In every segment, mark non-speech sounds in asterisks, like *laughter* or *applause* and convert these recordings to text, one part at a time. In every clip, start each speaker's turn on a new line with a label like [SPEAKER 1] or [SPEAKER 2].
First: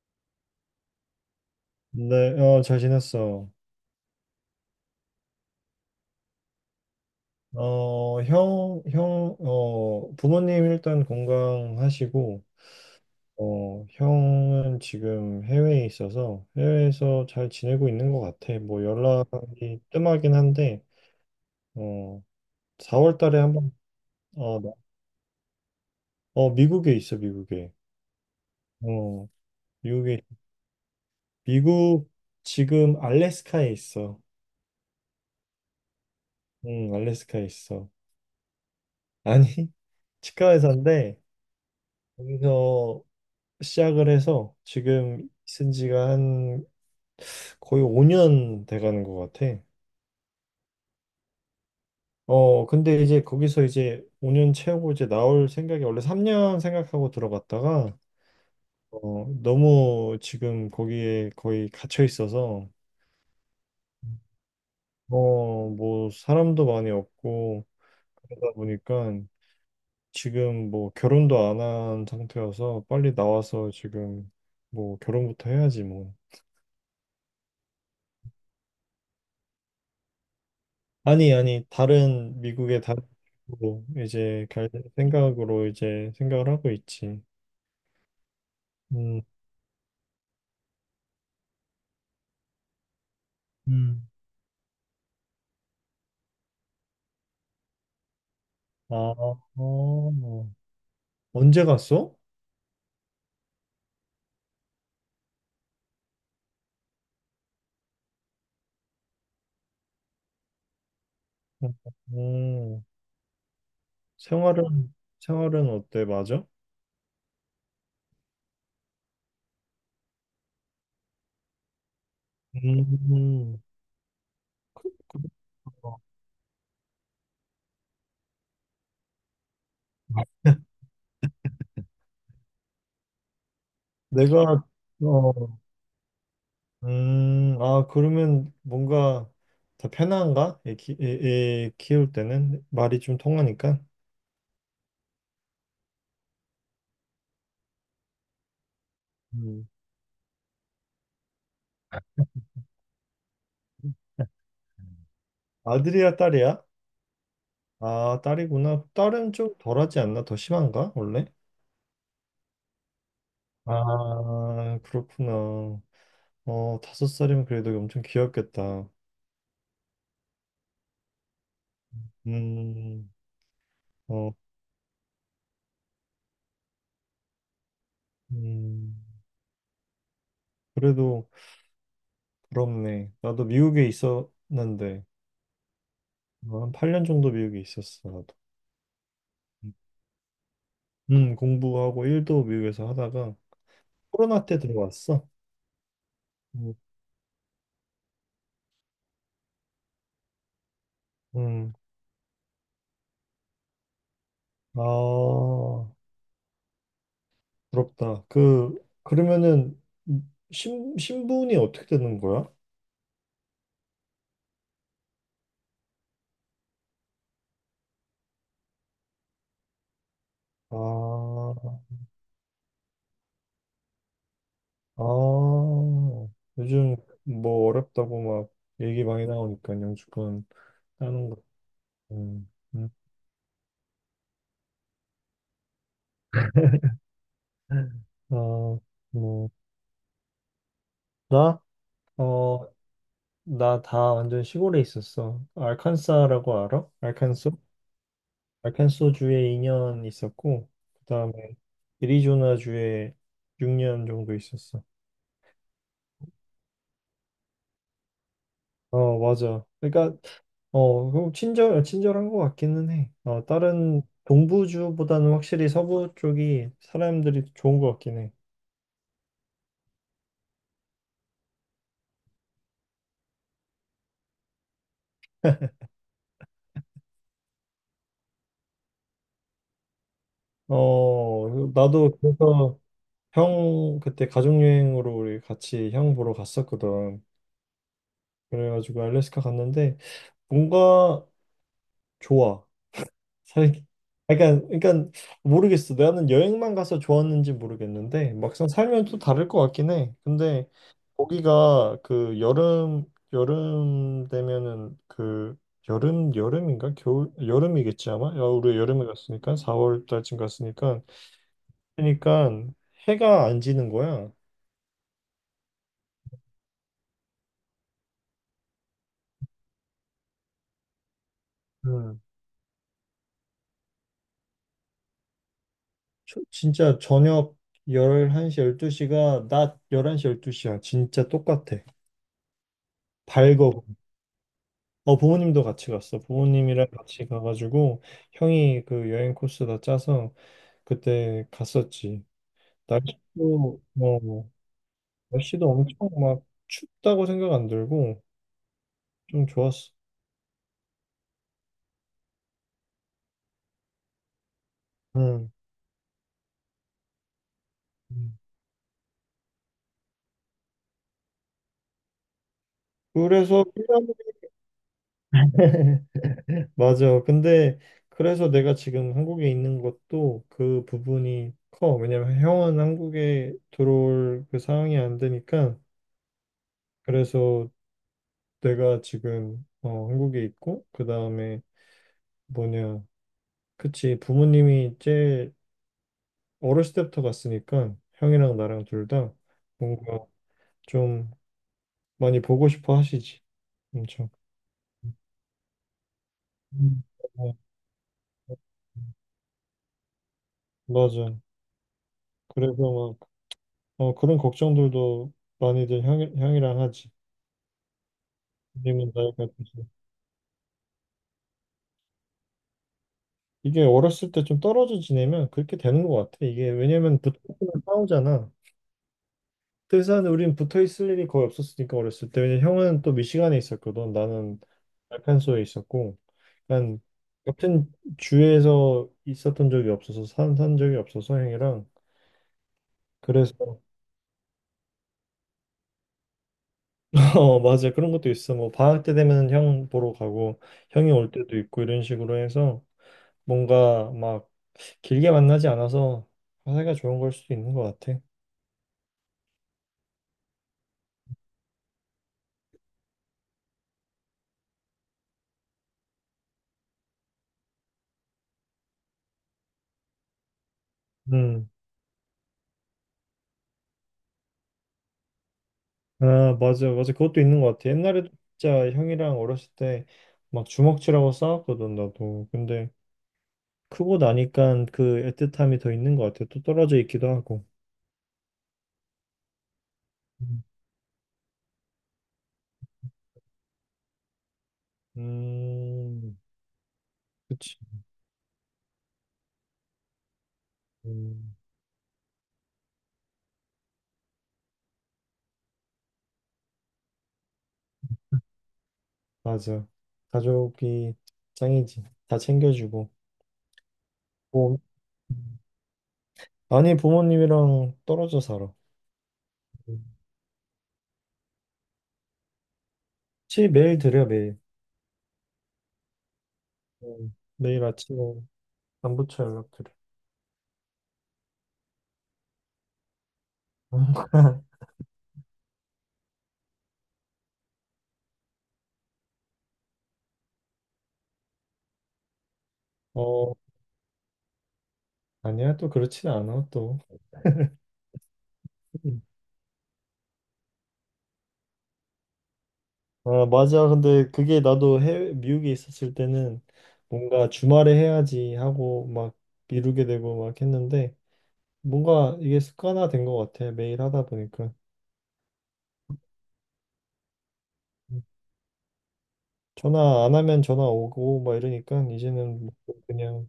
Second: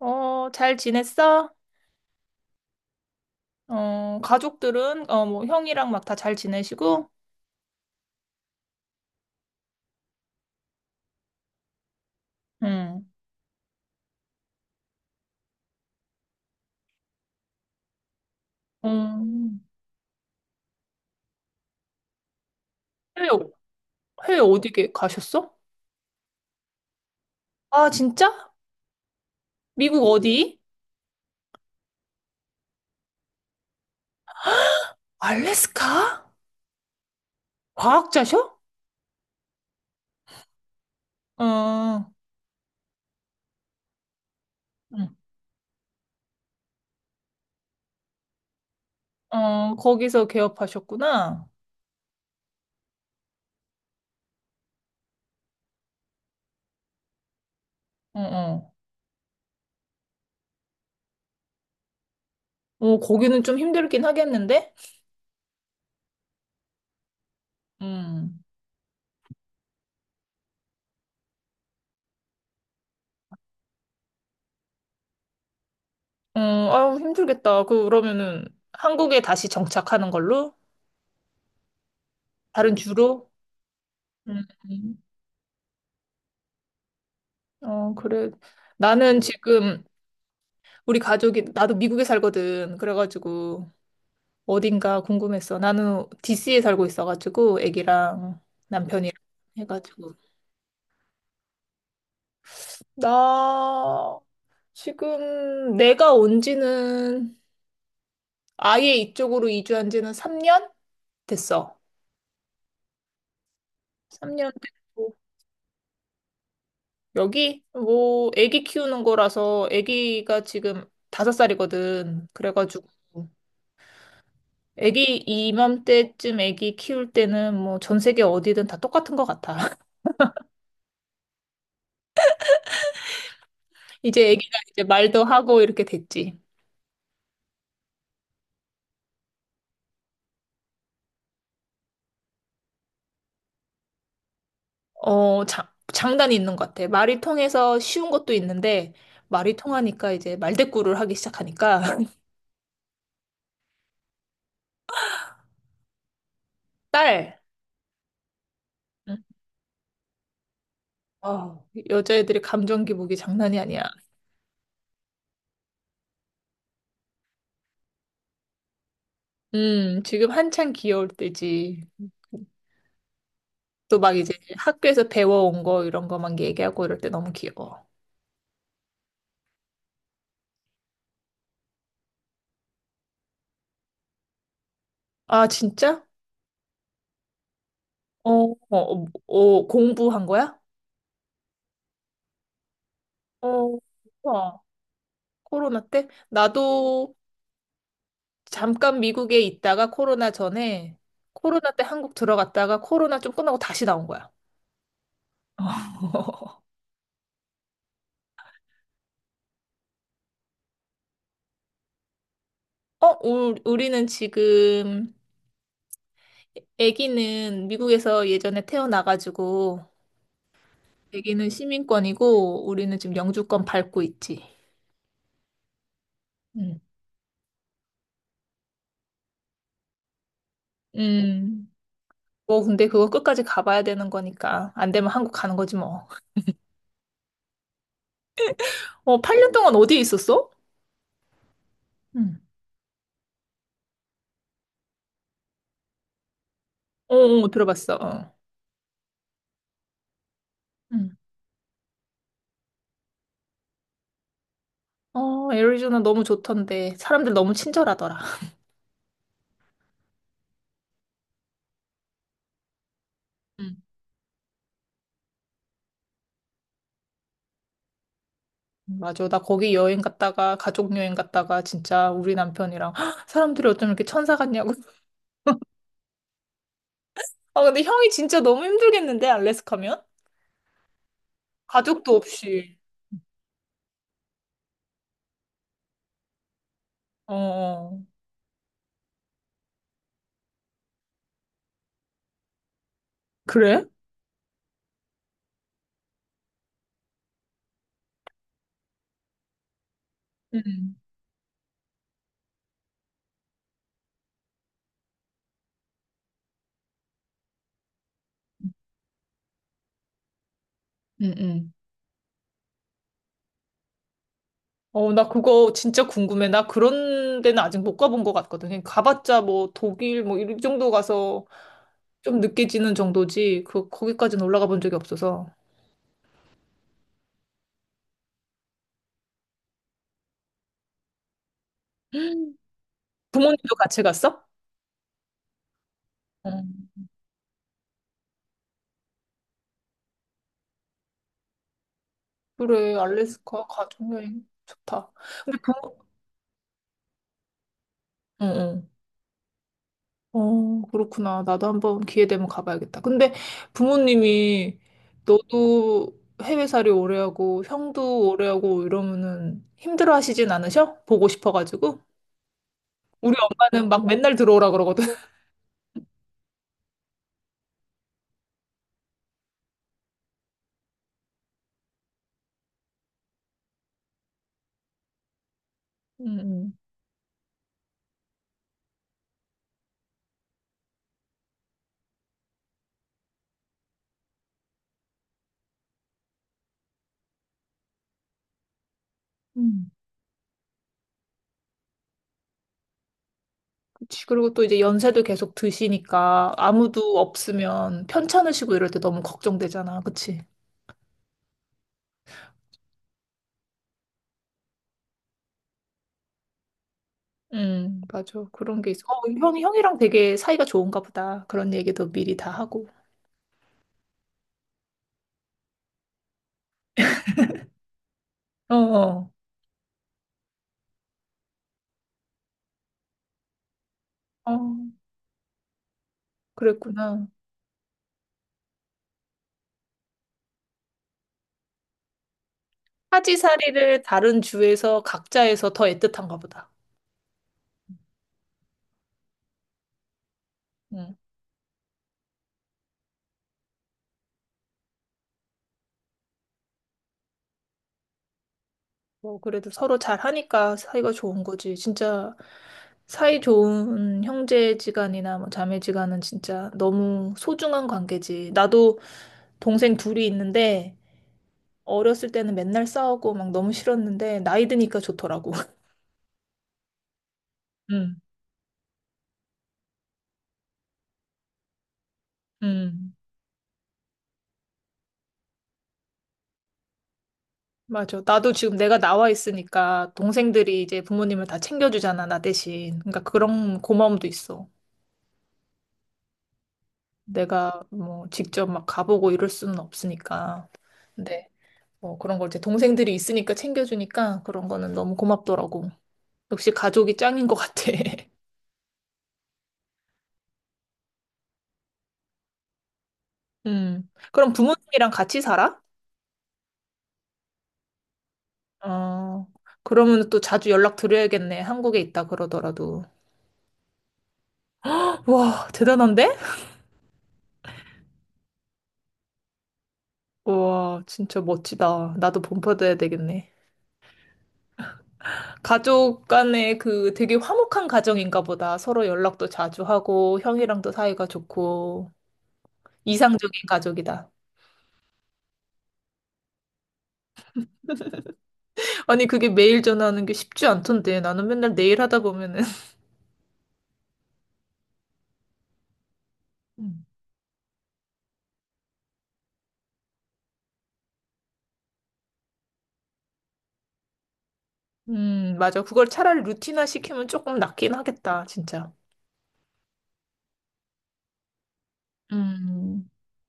[SPEAKER 1] 어, 잘 지냈어?
[SPEAKER 2] 네, 잘 지냈어.
[SPEAKER 1] 어, 가족들은, 어, 뭐, 형이랑 막 다 잘 지내시고,
[SPEAKER 2] 형, 부모님 일단 건강하시고,
[SPEAKER 1] 응.
[SPEAKER 2] 형은 지금 해외에 있어서 해외에서 잘 지내고 있는 것 같아. 뭐
[SPEAKER 1] 음,
[SPEAKER 2] 연락이 뜸하긴 한데, 어, 4월
[SPEAKER 1] 해외,
[SPEAKER 2] 달에 한번,
[SPEAKER 1] 해외
[SPEAKER 2] 어,
[SPEAKER 1] 어디
[SPEAKER 2] 나-
[SPEAKER 1] 가셨어?
[SPEAKER 2] 미국에 있어, 미국에.
[SPEAKER 1] 아, 진짜?
[SPEAKER 2] 어,
[SPEAKER 1] 미국
[SPEAKER 2] 미국에,
[SPEAKER 1] 어디?
[SPEAKER 2] 미국 지금 알래스카에 있어.
[SPEAKER 1] 알래스카?
[SPEAKER 2] 응, 알래스카에 있어.
[SPEAKER 1] 과학자셔?
[SPEAKER 2] 아니, *laughs* 치과사인데
[SPEAKER 1] 어,
[SPEAKER 2] 거기서 시작을 해서
[SPEAKER 1] 응.
[SPEAKER 2] 지금 쓴 지가 한 거의 5년 돼가는 것 같아.
[SPEAKER 1] 어, 거기서 개업하셨구나.
[SPEAKER 2] 근데 이제 거기서 이제 5년 채우고 이제 나올 생각이 원래 3년 생각하고 들어갔다가
[SPEAKER 1] 어, 어.
[SPEAKER 2] 너무 지금 거기에 거의 갇혀 있어서
[SPEAKER 1] 어, 거기는 좀 힘들긴 하겠는데?
[SPEAKER 2] 뭐 사람도 많이 없고
[SPEAKER 1] 음,
[SPEAKER 2] 그러다 보니까 지금 뭐 결혼도 안 한 상태여서 빨리 나와서 지금 뭐 결혼부터 해야지 뭐.
[SPEAKER 1] 어, 아유, 힘들겠다. 그, 그러면은, 한국에 다시 정착하는 걸로?
[SPEAKER 2] 아니, 아니, 다른
[SPEAKER 1] 다른
[SPEAKER 2] 미국의 다른
[SPEAKER 1] 주로?
[SPEAKER 2] 쪽으로
[SPEAKER 1] 음.
[SPEAKER 2] 이제 갈 생각으로 이제 생각을 하고 있지.
[SPEAKER 1] 어, 그래. 나는
[SPEAKER 2] 음,
[SPEAKER 1] 지금 우리 가족이, 나도 미국에 살거든. 그래가지고
[SPEAKER 2] 음.
[SPEAKER 1] 어딘가 궁금했어. 나는 DC에 살고 있어가지고 애기랑
[SPEAKER 2] 아,
[SPEAKER 1] 남편이랑 해가지고.
[SPEAKER 2] 언제 갔어?
[SPEAKER 1] 나 지금 내가 온 지는 아예 이쪽으로 이주한 지는 3년
[SPEAKER 2] 음,
[SPEAKER 1] 됐어.
[SPEAKER 2] 음.
[SPEAKER 1] 3년
[SPEAKER 2] 생활은,
[SPEAKER 1] 됐고.
[SPEAKER 2] 생활은 어때? 맞아?
[SPEAKER 1] 여기 뭐 애기 키우는 거라서 애기가 지금 5살이거든. 그래가지고.
[SPEAKER 2] 음, 그-
[SPEAKER 1] 애기
[SPEAKER 2] 그렇구나.
[SPEAKER 1] 이맘때쯤 애기 키울 때는 뭐 전 세계 어디든 다 똑같은 것 같아. *laughs* 이제 애기가
[SPEAKER 2] 내가,
[SPEAKER 1] 이제 말도
[SPEAKER 2] 어,
[SPEAKER 1] 하고 이렇게 됐지.
[SPEAKER 2] 아, 그러면 뭔가 더 편한가? 애 키울 때는 말이 좀 통하니까.
[SPEAKER 1] 어, 자, 장단이 있는 것 같아. 말이 통해서 쉬운 것도 있는데 말이
[SPEAKER 2] 음.
[SPEAKER 1] 통하니까 이제 말대꾸를 하기 시작하니까 *laughs*
[SPEAKER 2] 아들이야, 딸이야?
[SPEAKER 1] 딸.
[SPEAKER 2] 아, 딸이구나.
[SPEAKER 1] 응.
[SPEAKER 2] 딸은 좀 덜하지 않나? 더 심한가? 원래?
[SPEAKER 1] 어, 여자애들의 감정 기복이 장난이 아니야.
[SPEAKER 2] 아, 그렇구나. 5살이면 그래도 엄청 귀엽겠다.
[SPEAKER 1] 지금 한창 귀여울 때지.
[SPEAKER 2] 음,
[SPEAKER 1] 또 막 이제
[SPEAKER 2] 어,
[SPEAKER 1] 학교에서 배워온 거 이런 거만 얘기하고 이럴 때 너무 귀여워.
[SPEAKER 2] 음, 그래도 부럽네. 나도 미국에 있었는데,
[SPEAKER 1] 아, 진짜?
[SPEAKER 2] 한 8년 정도 미국에 있었어,
[SPEAKER 1] 어,
[SPEAKER 2] 나도.
[SPEAKER 1] 어, 어, 어, 공부한 거야?
[SPEAKER 2] 공부하고 일도 미국에서 하다가
[SPEAKER 1] 어,
[SPEAKER 2] 코로나 때
[SPEAKER 1] 와,
[SPEAKER 2] 들어왔어.
[SPEAKER 1] 코로나 때?
[SPEAKER 2] 음,
[SPEAKER 1] 나도 잠깐 미국에 있다가 코로나 전에 코로나
[SPEAKER 2] 음.
[SPEAKER 1] 때 한국 들어갔다가 코로나 좀 끝나고 다시 나온 거야.
[SPEAKER 2] 아,
[SPEAKER 1] *laughs*
[SPEAKER 2] 부럽다. 그러면은 신분이 어떻게 되는 거야?
[SPEAKER 1] 어, 우리는 지금 아기는 미국에서 예전에 태어나가지고 아기는
[SPEAKER 2] 아,
[SPEAKER 1] 시민권이고 우리는 지금 영주권 밟고 있지.
[SPEAKER 2] 아,
[SPEAKER 1] 음.
[SPEAKER 2] 요즘 뭐 어렵다고 막 얘기 많이 나오니까 영주권 따는 거.
[SPEAKER 1] 음.
[SPEAKER 2] 음,
[SPEAKER 1] 뭐 근데
[SPEAKER 2] 음.
[SPEAKER 1] 그거 끝까지 가봐야 되는 거니까 안 되면 한국 가는 거지 뭐.
[SPEAKER 2] 어,
[SPEAKER 1] 어,
[SPEAKER 2] 뭐,
[SPEAKER 1] 8년 동안 어디에 있었어?
[SPEAKER 2] 나?
[SPEAKER 1] 응.
[SPEAKER 2] 어, 나 다 완전 시골에 있었어. 알칸사라고 알아?
[SPEAKER 1] 어, 어,
[SPEAKER 2] 알칸소?
[SPEAKER 1] 들어봤어.
[SPEAKER 2] 알칸소 주에 2년 있었고,
[SPEAKER 1] 어.
[SPEAKER 2] 그 다음에 애리조나 주에 6년 정도 있었어.
[SPEAKER 1] 어, 애리조나 너무 좋던데. 사람들 너무 친절하더라.
[SPEAKER 2] 맞아. 그러니까 그럼 친절한 것 같기는 해.
[SPEAKER 1] 음.
[SPEAKER 2] 다른 동부주보다는 확실히 서부 쪽이 사람들이 좋은 것 같긴 해.
[SPEAKER 1] 맞아. 나 거기 여행 갔다가, 가족 여행 갔다가, 진짜 우리 남편이랑, "헉, 사람들이 어쩜 이렇게 천사 같냐고. *laughs* 아, 근데 형이 진짜 너무 힘들겠는데, 알래스카면?
[SPEAKER 2] 그 나도
[SPEAKER 1] 가족도 없이.
[SPEAKER 2] 그래서 형 그때 가족 여행으로 우리 같이 형 보러 갔었거든.
[SPEAKER 1] 어, 어.
[SPEAKER 2] 그래가지고 알래스카 갔는데 뭔가 좋아. 살
[SPEAKER 1] 그래?
[SPEAKER 2] 그러니까 그러니까 모르겠어. 나는 여행만 가서 좋았는지 모르겠는데 막상 살면 또 다를 것 같긴 해.
[SPEAKER 1] 응
[SPEAKER 2] 근데 거기가 그 여름 되면은 그 여름인가 겨울 여름이겠지 아마. 야, 우리 여름에 갔으니까 4월 달쯤 갔으니까
[SPEAKER 1] 응, 응.
[SPEAKER 2] 그러니까 해가 안 지는 거야.
[SPEAKER 1] 어, 나 그거 진짜 궁금해. 나 그런 데는 아직 못 가본 것 같거든. 그냥 가봤자 뭐 독일 뭐 이 정도 가서
[SPEAKER 2] 음.
[SPEAKER 1] 좀 늦게 지는 정도지. 그, 거기까지는 올라가 본 적이 없어서.
[SPEAKER 2] 진짜 저녁 11시 12시가 낮 11시 12시야. 진짜 똑같아.
[SPEAKER 1] 음. 부모님도
[SPEAKER 2] 밝어.
[SPEAKER 1] 같이 갔어?
[SPEAKER 2] 부모님도 같이 갔어.
[SPEAKER 1] 어.
[SPEAKER 2] 부모님이랑 같이 가가지고 형이 그 여행 코스 다 짜서 그때 갔었지.
[SPEAKER 1] 그래, 알래스카
[SPEAKER 2] 날씨도
[SPEAKER 1] 가족여행
[SPEAKER 2] 어,
[SPEAKER 1] 좋다. 근데
[SPEAKER 2] 날씨도
[SPEAKER 1] 부모,
[SPEAKER 2] 엄청 막 춥다고 생각 안 들고
[SPEAKER 1] 어, 어.
[SPEAKER 2] 좀 좋았어.
[SPEAKER 1] 어, 그렇구나. 나도 한번 기회 되면 가봐야겠다. 근데 부모님이
[SPEAKER 2] 응.
[SPEAKER 1] 너도 해외살이 오래 하고, 형도
[SPEAKER 2] 음.
[SPEAKER 1] 오래 하고 이러면은 힘들어 하시진 않으셔? 보고 싶어가지고. 우리
[SPEAKER 2] 그래서
[SPEAKER 1] 엄마는 막 맨날
[SPEAKER 2] *laughs*
[SPEAKER 1] 들어오라 그러거든. *laughs*
[SPEAKER 2] 맞아. 근데 그래서 내가 지금 한국에 있는 것도 그 부분이 커. 왜냐면 형은 한국에 들어올 그 상황이 안 되니까
[SPEAKER 1] 응, 응,
[SPEAKER 2] 그래서 내가 지금 한국에 있고 그 다음에 뭐냐. 그치. 부모님이 제일 어렸을 때부터 갔으니까 형이랑 나랑 둘다
[SPEAKER 1] 음,
[SPEAKER 2] 뭔가 좀 많이 보고 싶어 하시지.
[SPEAKER 1] 그치.
[SPEAKER 2] 엄청.
[SPEAKER 1] 그리고 또 이제 연세도 계속 드시니까
[SPEAKER 2] 음.
[SPEAKER 1] 아무도
[SPEAKER 2] 어,
[SPEAKER 1] 없으면 편찮으시고 이럴 때 너무 걱정되잖아. 그치?
[SPEAKER 2] 맞아. 그래서 막 그런 걱정들도 많이들 형이랑 하지.
[SPEAKER 1] 맞아. 그런 게 있어.
[SPEAKER 2] 님은
[SPEAKER 1] 어,
[SPEAKER 2] 나이가
[SPEAKER 1] 형,
[SPEAKER 2] 드셔.
[SPEAKER 1] 형이랑 되게 사이가 좋은가 보다. 그런 얘기도 미리 다 하고.
[SPEAKER 2] 이게 어렸을 때 좀 떨어져 지내면 그렇게 되는 것 같아. 이게 왜냐면 붙으면 싸우잖아.
[SPEAKER 1] 어, 어,
[SPEAKER 2] 등산은 우린 붙어 있을 일이 거의 없었으니까 어렸을 때 왜냐면 형은 또 미시간에 있었거든
[SPEAKER 1] 어,
[SPEAKER 2] 나는 알칸소에 있었고 난
[SPEAKER 1] 그랬구나.
[SPEAKER 2] 같은 주에서 있었던 적이 없어서 산, 산 적이 없어서 형이랑 그래서
[SPEAKER 1] 사지사리를 다른 주에서 각자에서 더 애틋한가 보다.
[SPEAKER 2] *laughs* 맞아 그런 것도 있어 뭐 방학 때 되면 형 보러 가고 형이
[SPEAKER 1] 음.
[SPEAKER 2] 올 때도 있고 이런 식으로 해서 뭔가 막 길게 만나지 않아서 사이가 좋은 걸 수도 있는 것 같아.
[SPEAKER 1] 뭐, 그래도 서로 잘 하니까 사이가 좋은 거지. 진짜 사이 좋은 형제지간이나 뭐 자매지간은 진짜 너무 소중한 관계지. 나도 동생 둘이 있는데
[SPEAKER 2] 음.
[SPEAKER 1] 어렸을 때는 맨날 싸우고 막 너무 싫었는데 나이 드니까 좋더라고. *laughs*
[SPEAKER 2] 아, 맞아, 맞아. 그것도 있는 것 같아.
[SPEAKER 1] 음,
[SPEAKER 2] 옛날에도 진짜 형이랑 어렸을 때 막 주먹질하고 싸웠거든, 나도. 근데
[SPEAKER 1] 음.
[SPEAKER 2] 크고 나니까 그 애틋함이 더 있는 것 같아. 또 떨어져 있기도 하고.
[SPEAKER 1] 맞아. 나도 지금 내가 나와 있으니까
[SPEAKER 2] 음,
[SPEAKER 1] 동생들이 이제 부모님을 다 챙겨주잖아, 나 대신. 그러니까 그런 고마움도 있어.
[SPEAKER 2] 음, 그치.
[SPEAKER 1] 내가 뭐 직접 막 가보고 이럴 수는 없으니까. 근데
[SPEAKER 2] 음,
[SPEAKER 1] 뭐 그런 걸 이제 동생들이 있으니까 챙겨주니까 그런 거는 너무 고맙더라고. 역시 가족이 짱인 것 같아. *laughs*
[SPEAKER 2] 맞아. 가족이 짱이지. 다 챙겨주고.
[SPEAKER 1] 그럼
[SPEAKER 2] 뭐,
[SPEAKER 1] 부모님이랑 같이 살아?
[SPEAKER 2] 아니, 부모님이랑 떨어져 살아.
[SPEAKER 1] 어.
[SPEAKER 2] 음.
[SPEAKER 1] 그러면 또 자주 연락 드려야겠네. 한국에 있다 그러더라도.
[SPEAKER 2] 치, 매일 드려, 매일.
[SPEAKER 1] 와, 대단한데?
[SPEAKER 2] 매일 아침에 안부처 연락드려.
[SPEAKER 1] 와, 진짜 멋지다. 나도 본받아야 되겠네.
[SPEAKER 2] *laughs*
[SPEAKER 1] 가족 간에 그 되게 화목한 가정인가 보다. 서로 연락도 자주 하고, 형이랑도 사이가 좋고,
[SPEAKER 2] 어,
[SPEAKER 1] 이상적인 가족이다.
[SPEAKER 2] 아니야, 또 그렇진 않아, 또.
[SPEAKER 1] 아니, 그게 매일 전화하는 게 쉽지 않던데. 나는 맨날 내일 하다 보면은.
[SPEAKER 2] 아, 맞아. 근데 그게 나도 해외, 미국에 있었을 때는
[SPEAKER 1] 음,
[SPEAKER 2] 뭔가 주말에 해야지 하고 막 미루게 되고 막 했는데 뭔가 이게 습관화된 것 같아. 매일 하다 보니까.
[SPEAKER 1] 맞아. 그걸 차라리 루틴화 시키면 조금 낫긴 하겠다, 진짜.
[SPEAKER 2] 전화 안 하면 전화 오고 막 이러니까 이제는 뭐
[SPEAKER 1] 음.
[SPEAKER 2] 그냥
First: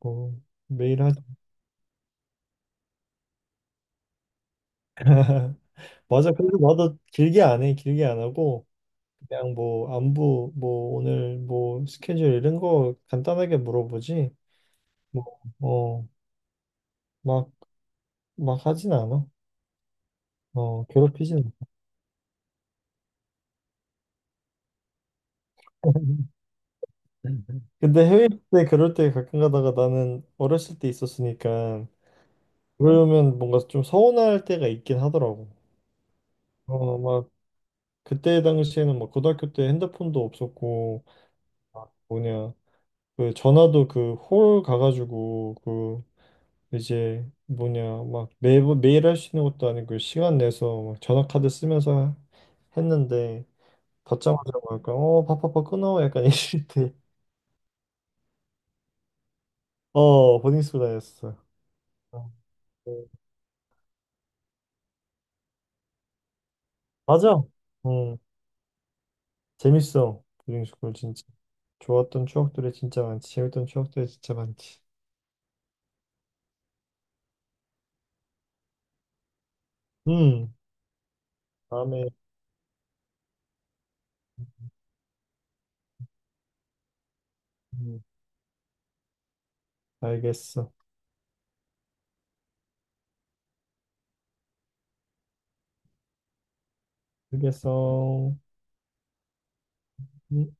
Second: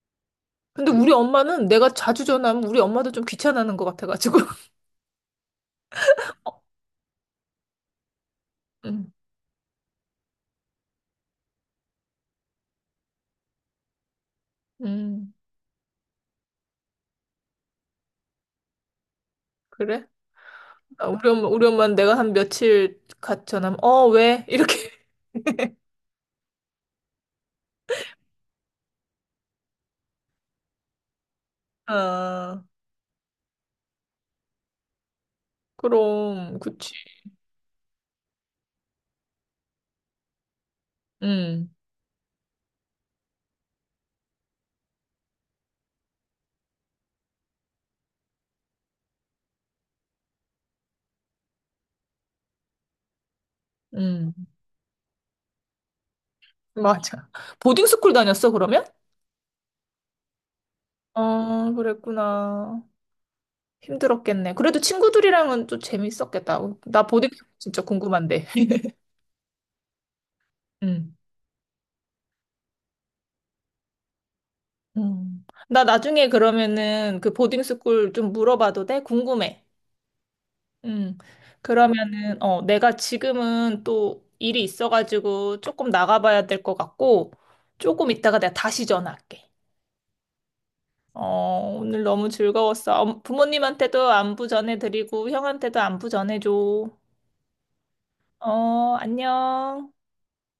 [SPEAKER 2] 뭐
[SPEAKER 1] 근데
[SPEAKER 2] 매일
[SPEAKER 1] 우리
[SPEAKER 2] 하자.
[SPEAKER 1] 엄마는 내가 자주 전화하면 우리 엄마도 좀 귀찮아하는 것 같아가지고. *laughs*
[SPEAKER 2] *laughs* 맞아. 그래서
[SPEAKER 1] 어,
[SPEAKER 2] 나도 길게 안 해. 길게 안 하고
[SPEAKER 1] 음,
[SPEAKER 2] 그냥 뭐 안부 뭐 오늘 뭐 스케줄 이런 거 간단하게 물어보지. 뭐
[SPEAKER 1] 음,
[SPEAKER 2] 어 막 막 하진 않아.
[SPEAKER 1] 그래? 아, 우리
[SPEAKER 2] 괴롭히진
[SPEAKER 1] 엄마, 우리
[SPEAKER 2] 않고.
[SPEAKER 1] 엄마는 내가 한 며칠 같이 전화하면, 어, 왜? 이렇게. *laughs*
[SPEAKER 2] *laughs* 근데 해외 때 그럴 때 가끔 가다가 나는 어렸을 때 있었으니까,
[SPEAKER 1] 어.
[SPEAKER 2] 그러면 뭔가 좀 서운할 때가 있긴 하더라고.
[SPEAKER 1] 그럼, 그치.
[SPEAKER 2] 막 그때 당시에는 막 고등학교 때 핸드폰도 없었고
[SPEAKER 1] 응,
[SPEAKER 2] 막 뭐냐 그 전화도 그 홀 가가지고 그 이제 뭐냐 막 매번 매일 할 수 있는 것도 아니고 시간 내서 막 전화 카드 쓰면서 했는데
[SPEAKER 1] 응,
[SPEAKER 2] 받자마자 뭐랄까 바빠빠 끊어 약간 *laughs* 이럴 때
[SPEAKER 1] 맞아. 보딩스쿨 다녔어, 그러면?
[SPEAKER 2] 보딩 스쿨 다녔어.
[SPEAKER 1] 아,
[SPEAKER 2] 아,
[SPEAKER 1] 그랬구나.
[SPEAKER 2] 네.
[SPEAKER 1] 힘들었겠네. 그래도 친구들이랑은 또 재밌었겠다. 나
[SPEAKER 2] 맞아.
[SPEAKER 1] 보딩스쿨 진짜
[SPEAKER 2] 응.
[SPEAKER 1] 궁금한데. *laughs*
[SPEAKER 2] 재밌어. 보딩스쿨
[SPEAKER 1] 응,
[SPEAKER 2] 진짜. 좋았던 추억들이 진짜 많지. 재밌던 추억들이 진짜 많지.
[SPEAKER 1] 응. 나 나중에 그러면은 그 보딩스쿨 좀 물어봐도 돼? 궁금해.
[SPEAKER 2] 음.
[SPEAKER 1] 응.
[SPEAKER 2] 다음에
[SPEAKER 1] 그러면은, 어, 내가 지금은 또 일이 있어가지고 조금 나가봐야 될 것 같고,
[SPEAKER 2] 음,
[SPEAKER 1] 조금 이따가 내가 다시 전화할게.
[SPEAKER 2] 알겠어.
[SPEAKER 1] 어, 오늘 너무 즐거웠어. 부모님한테도 안부 전해드리고, 형한테도 안부 전해줘.
[SPEAKER 2] 알겠어.
[SPEAKER 1] 어, 안녕.
[SPEAKER 2] 음.